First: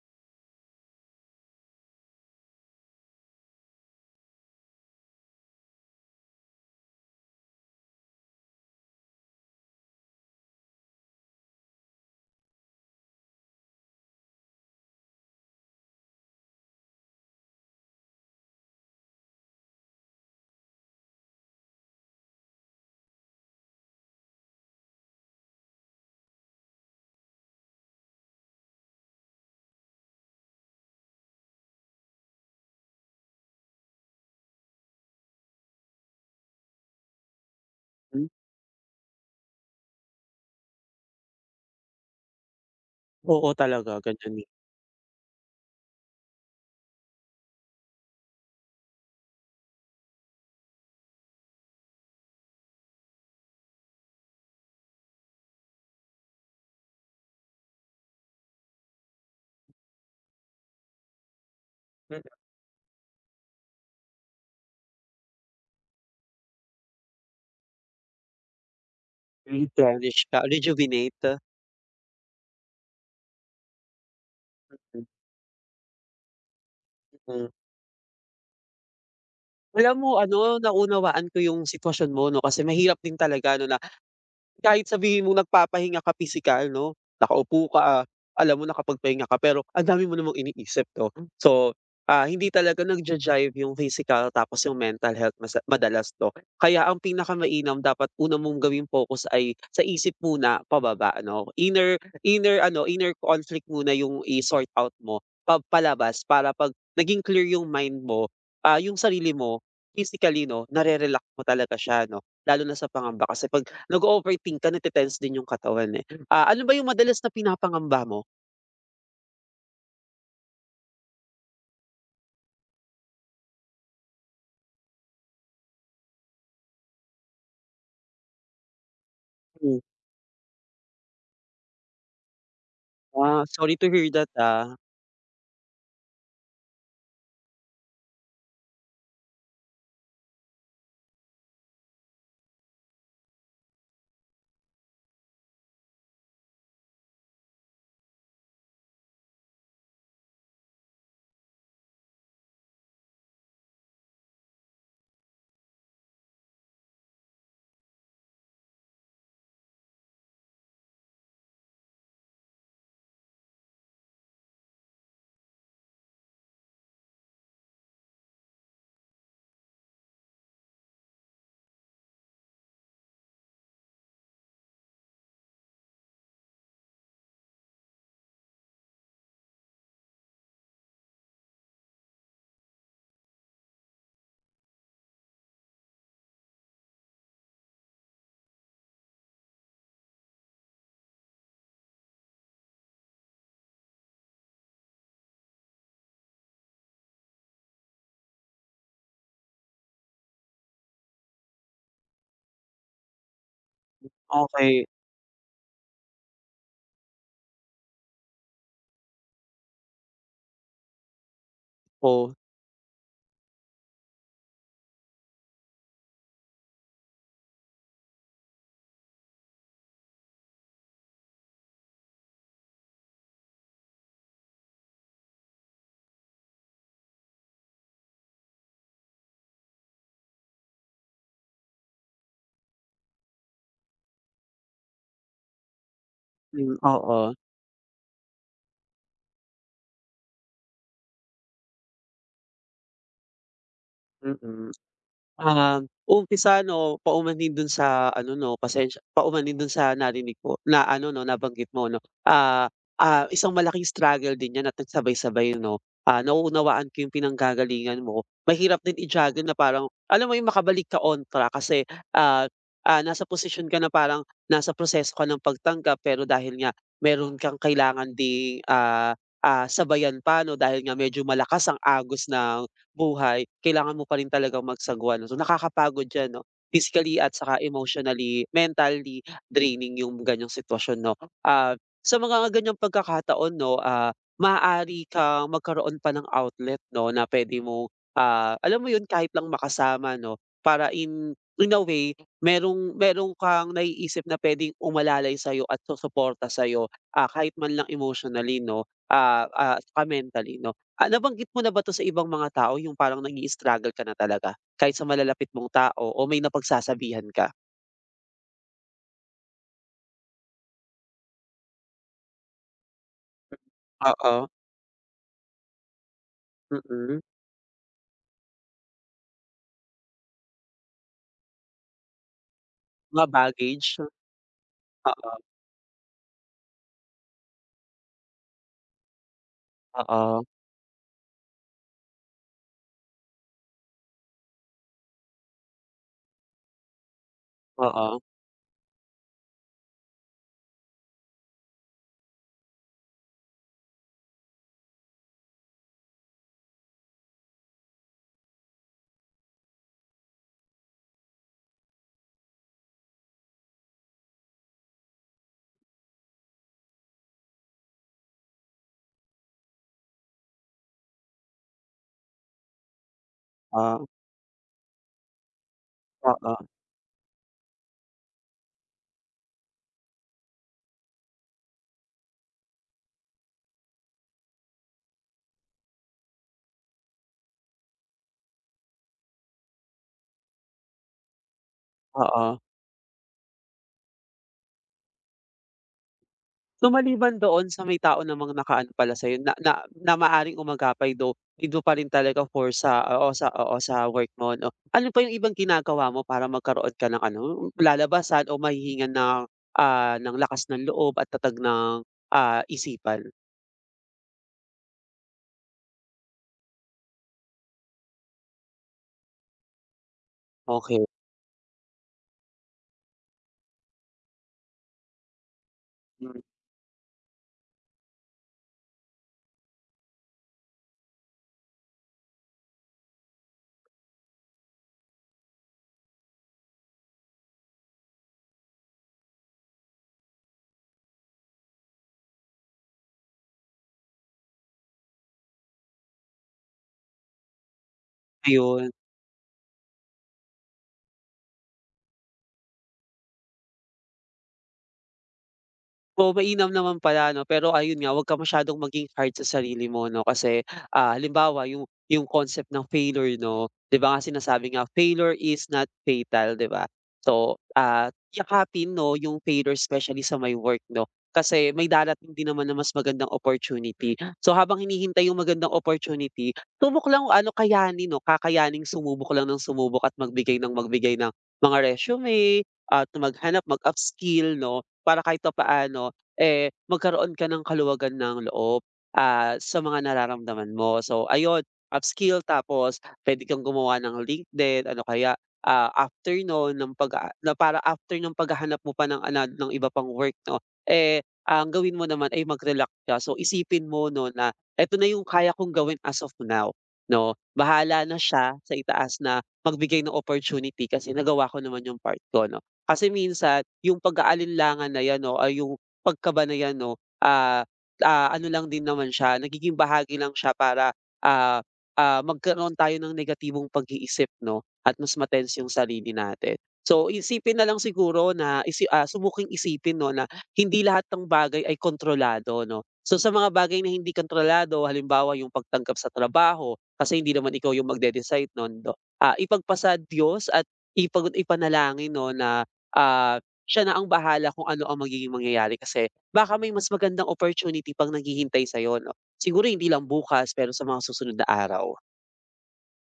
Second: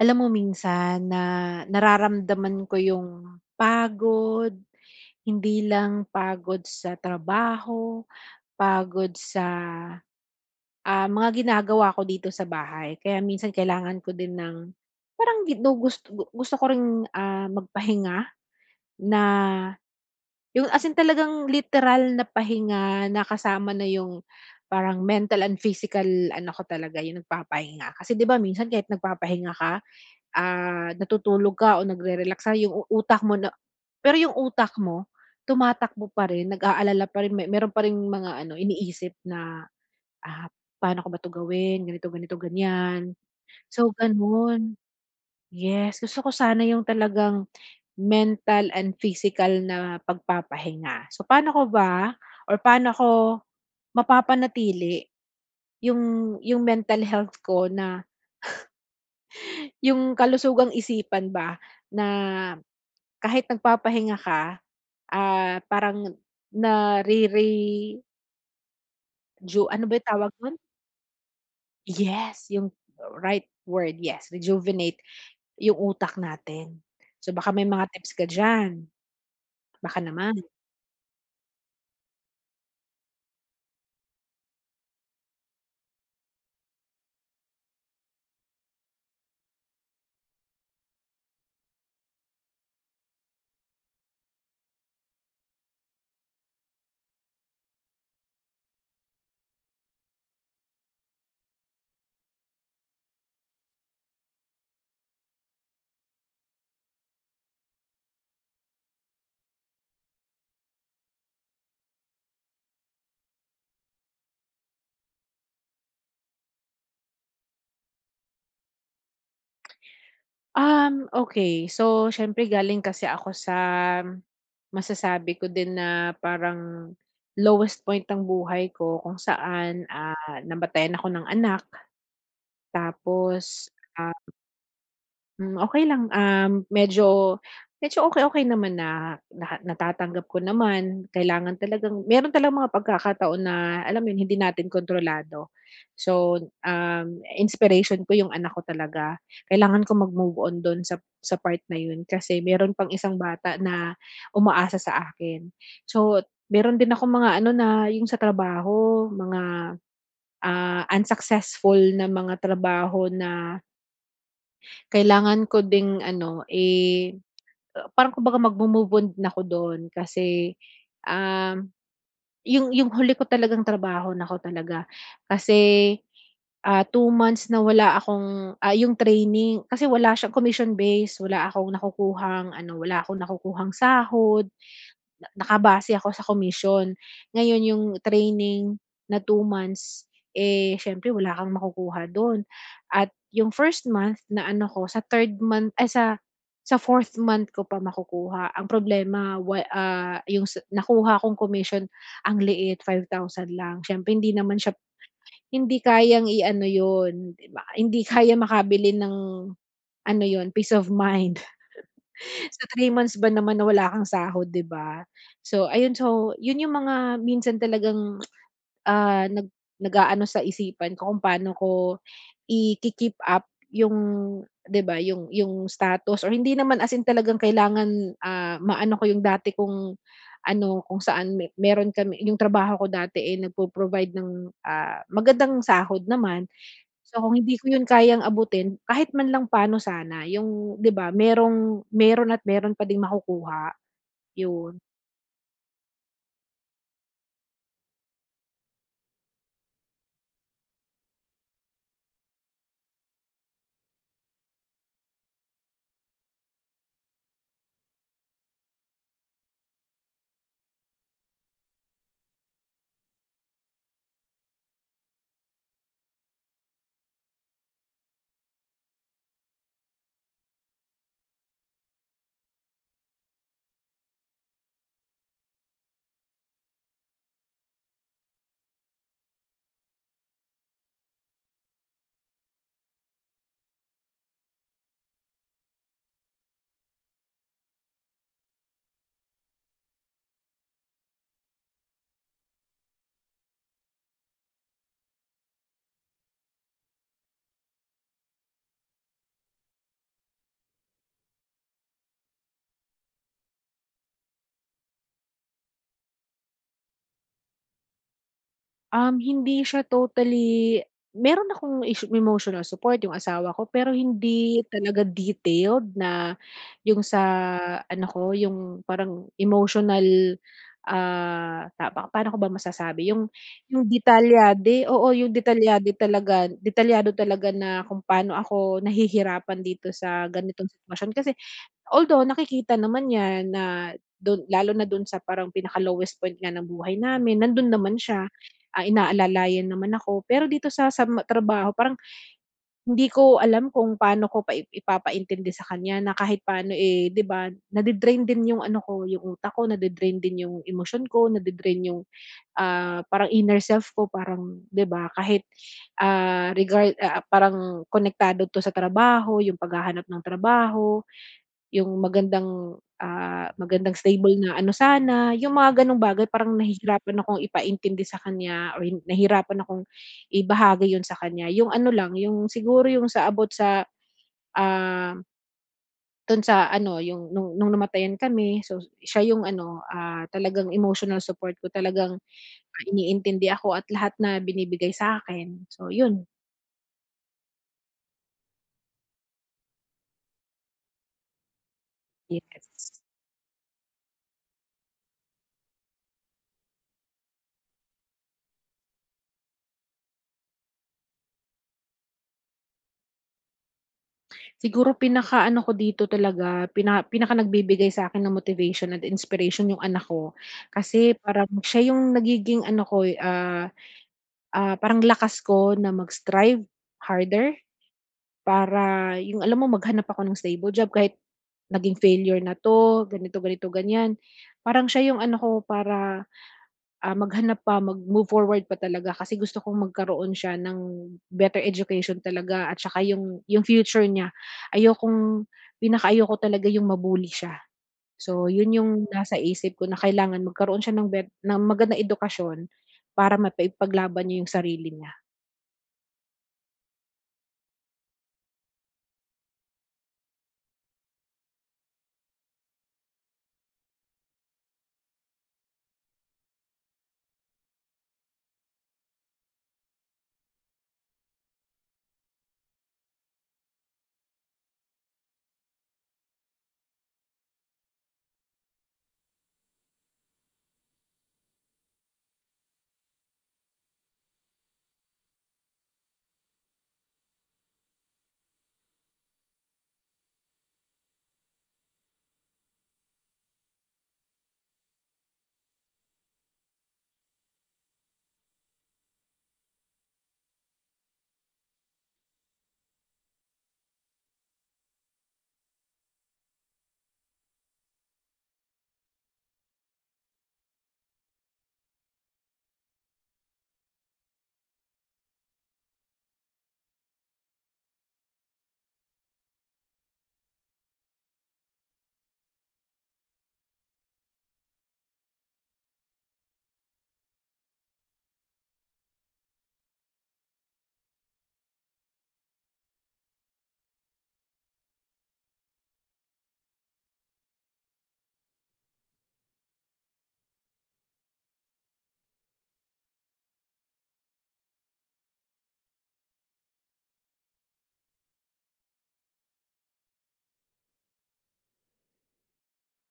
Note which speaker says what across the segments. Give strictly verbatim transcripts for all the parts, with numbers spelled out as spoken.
Speaker 1: Alam mo minsan na nararamdaman ko yung pagod, hindi lang pagod sa trabaho, pagod sa, ah, mga ginagawa ko dito sa bahay. Kaya minsan kailangan ko din ng parang ginugus gusto gu- gusto ko ring, ah, magpahinga na yung as in talagang literal na pahinga na kasama na yung parang mental and physical ano ko talaga, yung nagpapahinga. Kasi 'di ba minsan kahit nagpapahinga ka, ah, natutulog ka o nagre-relax ka yung u- utak mo na, pero yung utak mo tumatakbo pa rin, nag-aalala pa rin, me meron pa ring
Speaker 2: Hmm,
Speaker 1: mga ano iniisip na, ah, "Paano ko ba 'to gawin, ganito, ganito, ganyan."
Speaker 2: oo
Speaker 1: So
Speaker 2: talaga ganyan, eh.
Speaker 1: gano'n. Yes, gusto ko sana yung talagang mental and physical na pagpapahinga. So paano ko ba, or paano ko mapapanatili yung yung mental health ko, na yung kalusugang isipan ba na
Speaker 2: Mm,
Speaker 1: kahit nagpapahinga ka, ah, parang nare-reju, ano ba yung
Speaker 2: replenish
Speaker 1: tawag
Speaker 2: ka,
Speaker 1: nun?
Speaker 2: rejuvenate.
Speaker 1: Yes, yung right word, yes, rejuvenate yung utak natin. So
Speaker 2: Mm.
Speaker 1: baka may mga tips ka diyan,
Speaker 2: Alam
Speaker 1: baka
Speaker 2: mo
Speaker 1: naman?
Speaker 2: ano, naunawaan ko yung sitwasyon mo 'no, kasi mahirap din talaga 'no, kahit sabihin mong nagpapahinga ka pisikal 'no, nakaupo ka, ah, alam mo nakapagpahinga ka pero ang dami mo namang iniisip 'no. So, ah, hindi talaga nagja-jive yung physical, tapos yung mental health mas madalas 'no. Kaya ang pinakamainam dapat una mong gawing focus ay sa isip muna pababa ano, inner inner ano, inner conflict muna yung i-sort out mo pa palabas para 'pag naging clear yung mind mo, ah, yung sarili mo physically 'no, nare-relax mo talaga siya 'no. Lalo na sa pangamba kasi 'pag nag-o-overthink ka nate din yung katawan, eh. Ah, ano ba yung madalas na pinapangamba mo?
Speaker 1: Um, okey. So siyempre galing kasi ako sa, masasabi ko din na parang lowest point ng buhay ko, kung saan,
Speaker 2: Hmm,
Speaker 1: ah, namatayan ako ng anak.
Speaker 2: ah,
Speaker 1: Tapos,
Speaker 2: sorry to hear
Speaker 1: ah,
Speaker 2: that, ah.
Speaker 1: hmm, okey lang, um, medyo medyo okey-okey naman na, na natatanggap ko naman. Kailangan talagang, meron talagang mga pagkakataon na, alam mo 'yun, hindi natin kontrolado. So, um, inspiration ko yung anak ko talaga. Kailangan ko mag-move on dun sa sa part na yun, kasi meron pang isang bata na umaasa sa akin. So, meron din akong mga ano na yung sa trabaho, mga, ah, unsuccessful na mga trabaho na kailangan ko ding ano, eh, parang kumbaga magmo-move on din ako do'n, kasi, um, yung yung huli ko talagang trabaho nako talaga, kasi, ah, two months na wala akong, ah, yung training kasi wala siyang commission base, wala akong nakukuhang ano, wala akong nakukuhang sahod, na nakabase ako sa commission. Ngayon yung training na two months, eh, siyempre wala kang makukuha dun, at yung first month na ano ko sa third month ay sa sa fourth month ko pa makukuha. Ang problema wa ah, yung sa nakuha kong commission ang liit, five thousand lang. Siyempre hindi naman siya
Speaker 2: Okey.
Speaker 1: hindi kayang i-ano yun, 'di ba, hindi kayang makabili ng ano yun, peace of mind.
Speaker 2: Oh,
Speaker 1: Sa three months ba naman na wala kang sahod, 'di ba? So ayun, so yun yung mga minsan talagang, ah, nag nag-aano sa isipan ko kung paano ko i keep up yung, 'di ba, yung yung status, or hindi naman as in talagang kailangan, ah, maano ko yung dati kong ano, kung saan me meron kami yung trabaho ko dati, eh, nagpo-provide ng, ah, magandang sahod naman.
Speaker 2: hmm,
Speaker 1: So,
Speaker 2: oo,
Speaker 1: kung hindi ko 'yun kayang abutin, kahit man lang paano sana yung, 'di ba, merong meron at meron pa ding makukuha,
Speaker 2: mm.
Speaker 1: 'yun.
Speaker 2: Ah, umpisa 'no, paumanhin dun sa ano 'no, pasensya paumanhin dun sa narinig ko na ano 'no, nabanggit mo 'no. Ah, ah, isang malaking struggle din 'yan at nagsabay-sabay 'no. Ah, nauunawaan ko yung pinanggagalingan mo. Mahirap din i-juggle na parang alam mo yung makabalik ka on track kasi, ah, ah, nasa posisyon ka na parang nasa proseso ka ng pagtanggap pero dahil nga meron kang kailangan ding, ah, ah, sabayan pa 'no, dahil nga medyo malakas ang agos ng buhay, kailangan mo pa rin talagang magsagwa 'no. So nakakapagod 'yan 'no, physically at saka emotionally, mentally draining yung ganiyang sitwasyon 'no. Ah, sa mga ganiyang pagkakataon 'no, ah, maaari kang magkaroon pa ng outlet 'no na puwede mo, ah, alam mo yun kahit lang makasama 'no, para in in a way merong merong kang naiisip na puwedeng umalalay sa'yo at susuporta sa'yo, ah, kahit man lang emotionally 'no, ah, ah, saka mentally 'no. Ah, nabanggit mo na ba 'to sa ibang mga tao, yung parang nag-i-struggle ka na talaga kahit sa malalapit mong tao o may napagsasabihan ka?
Speaker 1: Um, hindi siya totally, meron akong ish emotional support, yung asawa ko, pero
Speaker 2: Oo,
Speaker 1: hindi talaga detailed na yung
Speaker 2: mm.
Speaker 1: sa ano ko, yung parang emotional, ah, ta pa paano ko ba masasabi,
Speaker 2: Mga
Speaker 1: yung yung
Speaker 2: baggage,
Speaker 1: detalyade, oo, yung
Speaker 2: oo,
Speaker 1: detalyade talaga detalyado talaga na kung paano ako nahihirapan dito sa
Speaker 2: oo,
Speaker 1: ganitong sitwasyon. Kasi, although nakikita naman niya na dun, lalo na dun sa parang pinaka-lowest point nga ng buhay namin, nandun naman
Speaker 2: oo,
Speaker 1: siya, ah, inaalalayan naman ako. Pero dito sa sa ma trabaho parang hindi ko alam kung paano ko pa i ipapaintindi sa kanya na kahit paano, eh, 'di ba, nade-drain din yung ano ko, yung utak ko, nade-drain din yung emotion ko, nade-drain yung, ah, parang inner self ko, parang, 'di ba, kahit, ah, regard ah, parang konektado 'to sa trabaho, yung paghahanap ng trabaho, yung magandang, ah, magandang
Speaker 2: ah,
Speaker 1: stable na ano sana, yung mga gano'ng bagay parang
Speaker 2: oo,
Speaker 1: nahihirapan akong ipaintindi sa kanya, or nahirapan akong ibahagi yun sa kanya. Yung ano lang, yung siguro yung sa about sa, ah, dun sa ano, yung nung nung namatayan kami, so siya yung ano, ah, talagang emotional support ko, talagang,
Speaker 2: oo.
Speaker 1: ah, iniintindi ako at lahat na binibigay sa akin. So yun,
Speaker 2: So, maliban doon sa may tao namang nakaano pala sa'yo na na na maaring umagapay do dito pa rin talaga for sa
Speaker 1: yes.
Speaker 2: oo, sa oo, sa work mo 'no. Ano pa yung ibang ginagawa mo para magkaroon ka ng ano, lalabasan o mahihingan ng, ah, ng lakas ng loob at tatag ng, ah, isipan?
Speaker 1: Siguro pinakaano ko dito talaga, pina pinaka nagbibigay sa akin ng motivation at inspiration yung anak ko.
Speaker 2: Okey,
Speaker 1: Kasi parang siya yung nagiging ano ko, eh, ah, ah, parang lakas ko na
Speaker 2: hmm,
Speaker 1: mag-strive harder para, yung alam mo, maghanap ako ng stable job kahit naging failure na 'to, ganito, ganito, ganyan. Parang siya yung ano ko para, ah, maghanap pa, mag-move forward pa talaga, kasi gusto kong magkaroon siya ng better education talaga, at saka yung yung future niya. Ayokong, pinakaayoko talaga yung ma siya. So, yun
Speaker 2: ayun.
Speaker 1: yung nasa isip ko na kailangan magkaroon siya ng bet ng magandang edukasyon para mapaipaglaban niya yung sarili niya.
Speaker 2: Oo, mainam naman pala 'no, pero ayun nga, 'wag ka masyadong maging hard sa sarili mo 'no, kasi, ah, halimbawa yung yung concept ng failure 'no, 'di ba nga sinasabi nga, "Failure is not fatal," 'di ba? So, ah, yakapin 'no yung failure especially sa may work 'no, kasi may darating din naman na mas magandang opportunity. So, habang hinihintay yung magandang opportunity, subok lang ano, kayanin 'no, kakayaning sumubok lang ng sumubok at magbigay ng magbigay ng mga resume at maghanap, mag-upskill 'no, para kahit papaano eh, magkaroon ka ng kaluwagan ng loob, ah, sa mga nararamdaman mo. So ayun, upskill tapos puwede kang gumawa ng LinkedIn, ano kaya, ah, after no'n ng pag na para after ng paghahanap mo pa ng ano, ng iba pang work 'no, eh, ang gawin mo naman ay mag-relax ka. So isipin mo 'no na, "Eto na yung kaya kong gawin as of now," 'no. Bahala na siya sa itaas na magbigay ng opportunity kasi nagawa ko naman yung part ko 'no. Kasi minsan yung pag-aalinlangan na 'yan 'no, ay yung pagka 'no, ah, ah, ano lang din naman siya, nagiging bahagi lang siya para, ah, ah, magkaroon tayo ng negatibong pag-iisip 'no at mas ma-tense yung sarili natin. So, isipin na lang siguro na isi ah, subuking isipin 'no na hindi lahat ng bagay ay kontrolado 'no. So, sa mga bagay na hindi kontrolado, halimbawa yung pagtanggap sa trabaho, kasi hindi naman ikaw yung magde-decide nun do ah, ipagpasa Diyos at ipag ipanalangin 'no na, ah siya na ang bahala kung ano ang magiging mangyayari kasi baka may mas magandang opportunity pang naghihintay sa'yo 'no. Siguro hindi lang bukas pero sa mga susunod na araw.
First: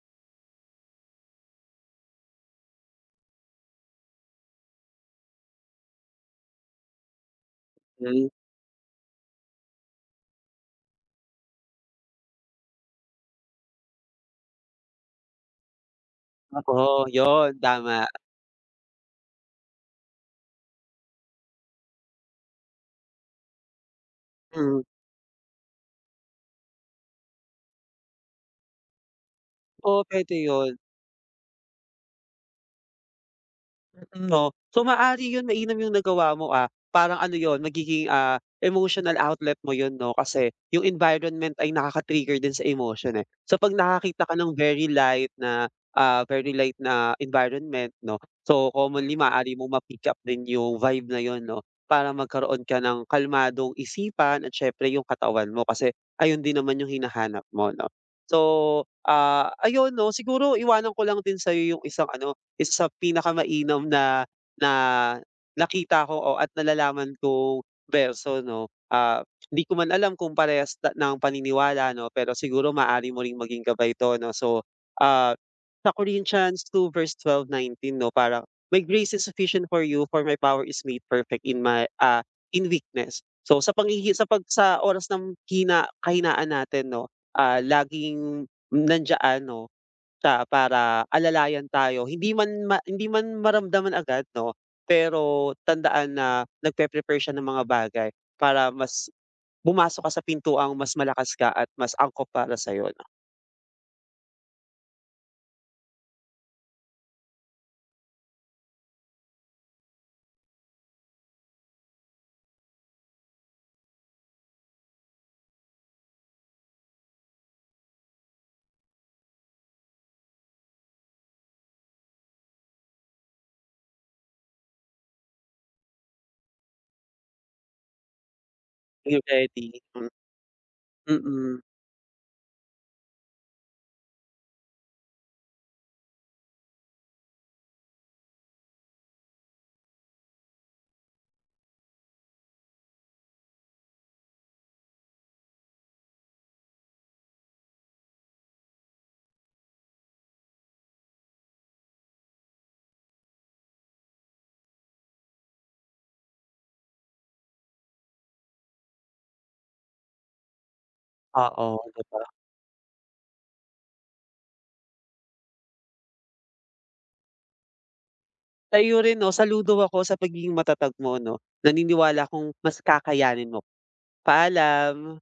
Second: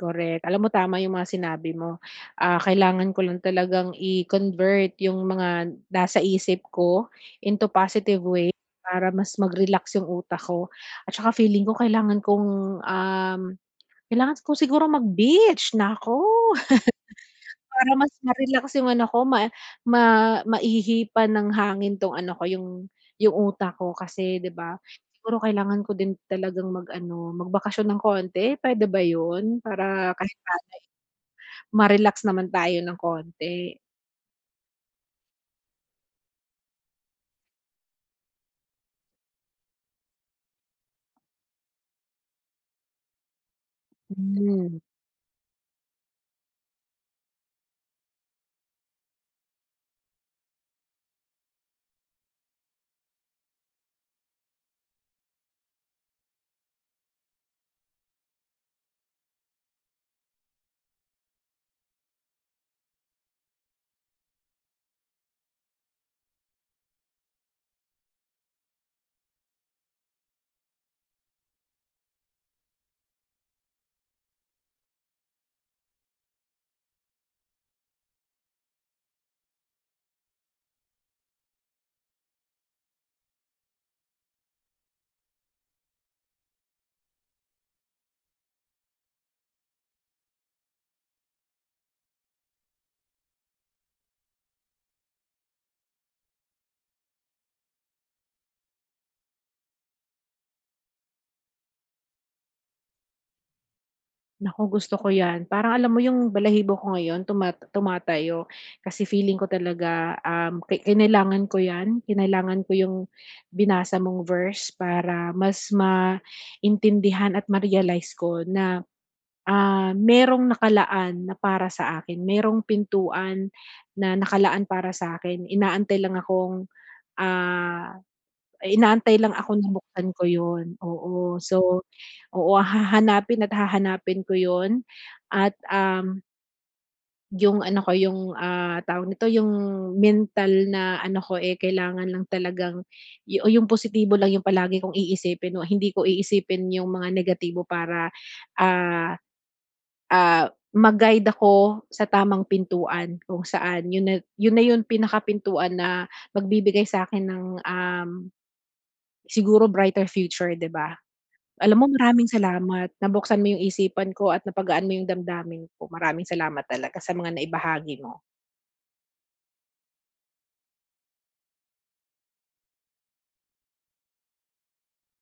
Speaker 1: Correct. Alam mo, tama yung mga sinabi mo. Ah, kailangan ko lang talagang i-convert yung mga nasa isip ko into positive
Speaker 2: Hmm,
Speaker 1: way, para mas mag-relax yung utak ko. At saka feeling ko kailangan kong, um, kailangan ko siguro mag-beach, nako.
Speaker 2: oo, 'yun
Speaker 1: Para
Speaker 2: tama.
Speaker 1: mas ma-relax yung ano ko, ma ma maihipan ng hangin 'tong ano ko, yung yung utak ko kasi, 'di ba,
Speaker 2: Hmm,
Speaker 1: siguro kailangan ko din talagang mag-ano, magbakasyon ng konti, puwede ba 'yun?
Speaker 2: oo
Speaker 1: Para
Speaker 2: puwede
Speaker 1: kahit
Speaker 2: 'yun.
Speaker 1: ma-relax naman tayo ng konti.
Speaker 2: Mm, 'no. So, maari 'yun mainam 'yung nagawa mo, ah, parang ano 'yun magiging, ah, emotional outlet mo 'yun 'no, kasi 'yung environment ay nakaka-trigger din sa emotion, eh. So, 'pag nakakita ka ng
Speaker 1: Hmm.
Speaker 2: very light na, ah, very light na environment 'no, so commonly maari mo ma-pick up din 'yung vibe na 'yun 'no, para magkaroon ka ng kalmadong isipan at siyempre 'yung katawan mo kasi ayun din naman 'yung hinahanap mo 'no. So, ah, ayun 'no, siguro iwanan ko lang din sa'yo 'yung isang ano, isa sa pinakamainam na na nakita ko o at nalalaman kong berso 'no. Ah, hindi ko man alam kung parehas ta ng paniniwala 'no, pero siguro maaari mo ring maging gabay 'to 'no. So, ah, sa Corinthians two verse twelve nineteen 'no, parang, "My grace is sufficient for you for my power is made perfect in my, ah, in weakness." So sa panghihi sa pag sa oras ng hina kahinaan natin 'no, ah, laging nandiyan 'no, siya para alalayan tayo hindi man ma hindi man maramdaman agad 'no, pero tandaan na nagpe-prepare siya ng mga bagay para mas bumasok ka sa pintuang mas malakas ka at mas angkop para sa 'no,
Speaker 1: Naku, gusto ko 'yan. Parang alam mo, yung balahibo ko ngayon tumat tumatayo kasi feeling ko talaga, um, ki kinailangan ko 'yan. Kinailangan ko yung binasa mong verse para mas maintindihan at ma-realize ko na, ah, merong nakalaan na para sa akin, merong pintuan na nakalaan para sa akin. Inaantay lang akong, ah Inaantay
Speaker 2: be
Speaker 1: lang ako na
Speaker 2: ready. Hmm,
Speaker 1: buksan ko 'yun,
Speaker 2: mm,
Speaker 1: oo.
Speaker 2: mm-mm.
Speaker 1: So, oo, hahanapin at hahanapin ko 'yun at, um, yung ano ko, yung, ah, tawag nito, yung mental na ano ko, eh, kailangan lang talagang, yu o yung positibo lang yung palagi kong iisipin, o hindi ko iisipin yung mga negatibo para, ah, ah, ma-guide ako sa tamang pintuan kung saan yun na yun na yung pinakapintuan na magbibigay sa'kin ng, um siguro brighter future, 'di ba?
Speaker 2: Oo,
Speaker 1: Alam mo,
Speaker 2: 'di ba?
Speaker 1: maraming salamat, nabuksan mo yung isipan ko at napagaan mo yung damdamin ko. Maraming salamat talaga sa mga naibahagi mo.
Speaker 2: Sa'yo rin 'no, saludo ako sa pagiging matatag mo 'no, naniniwala akong mas kakayanin mo. Paalam.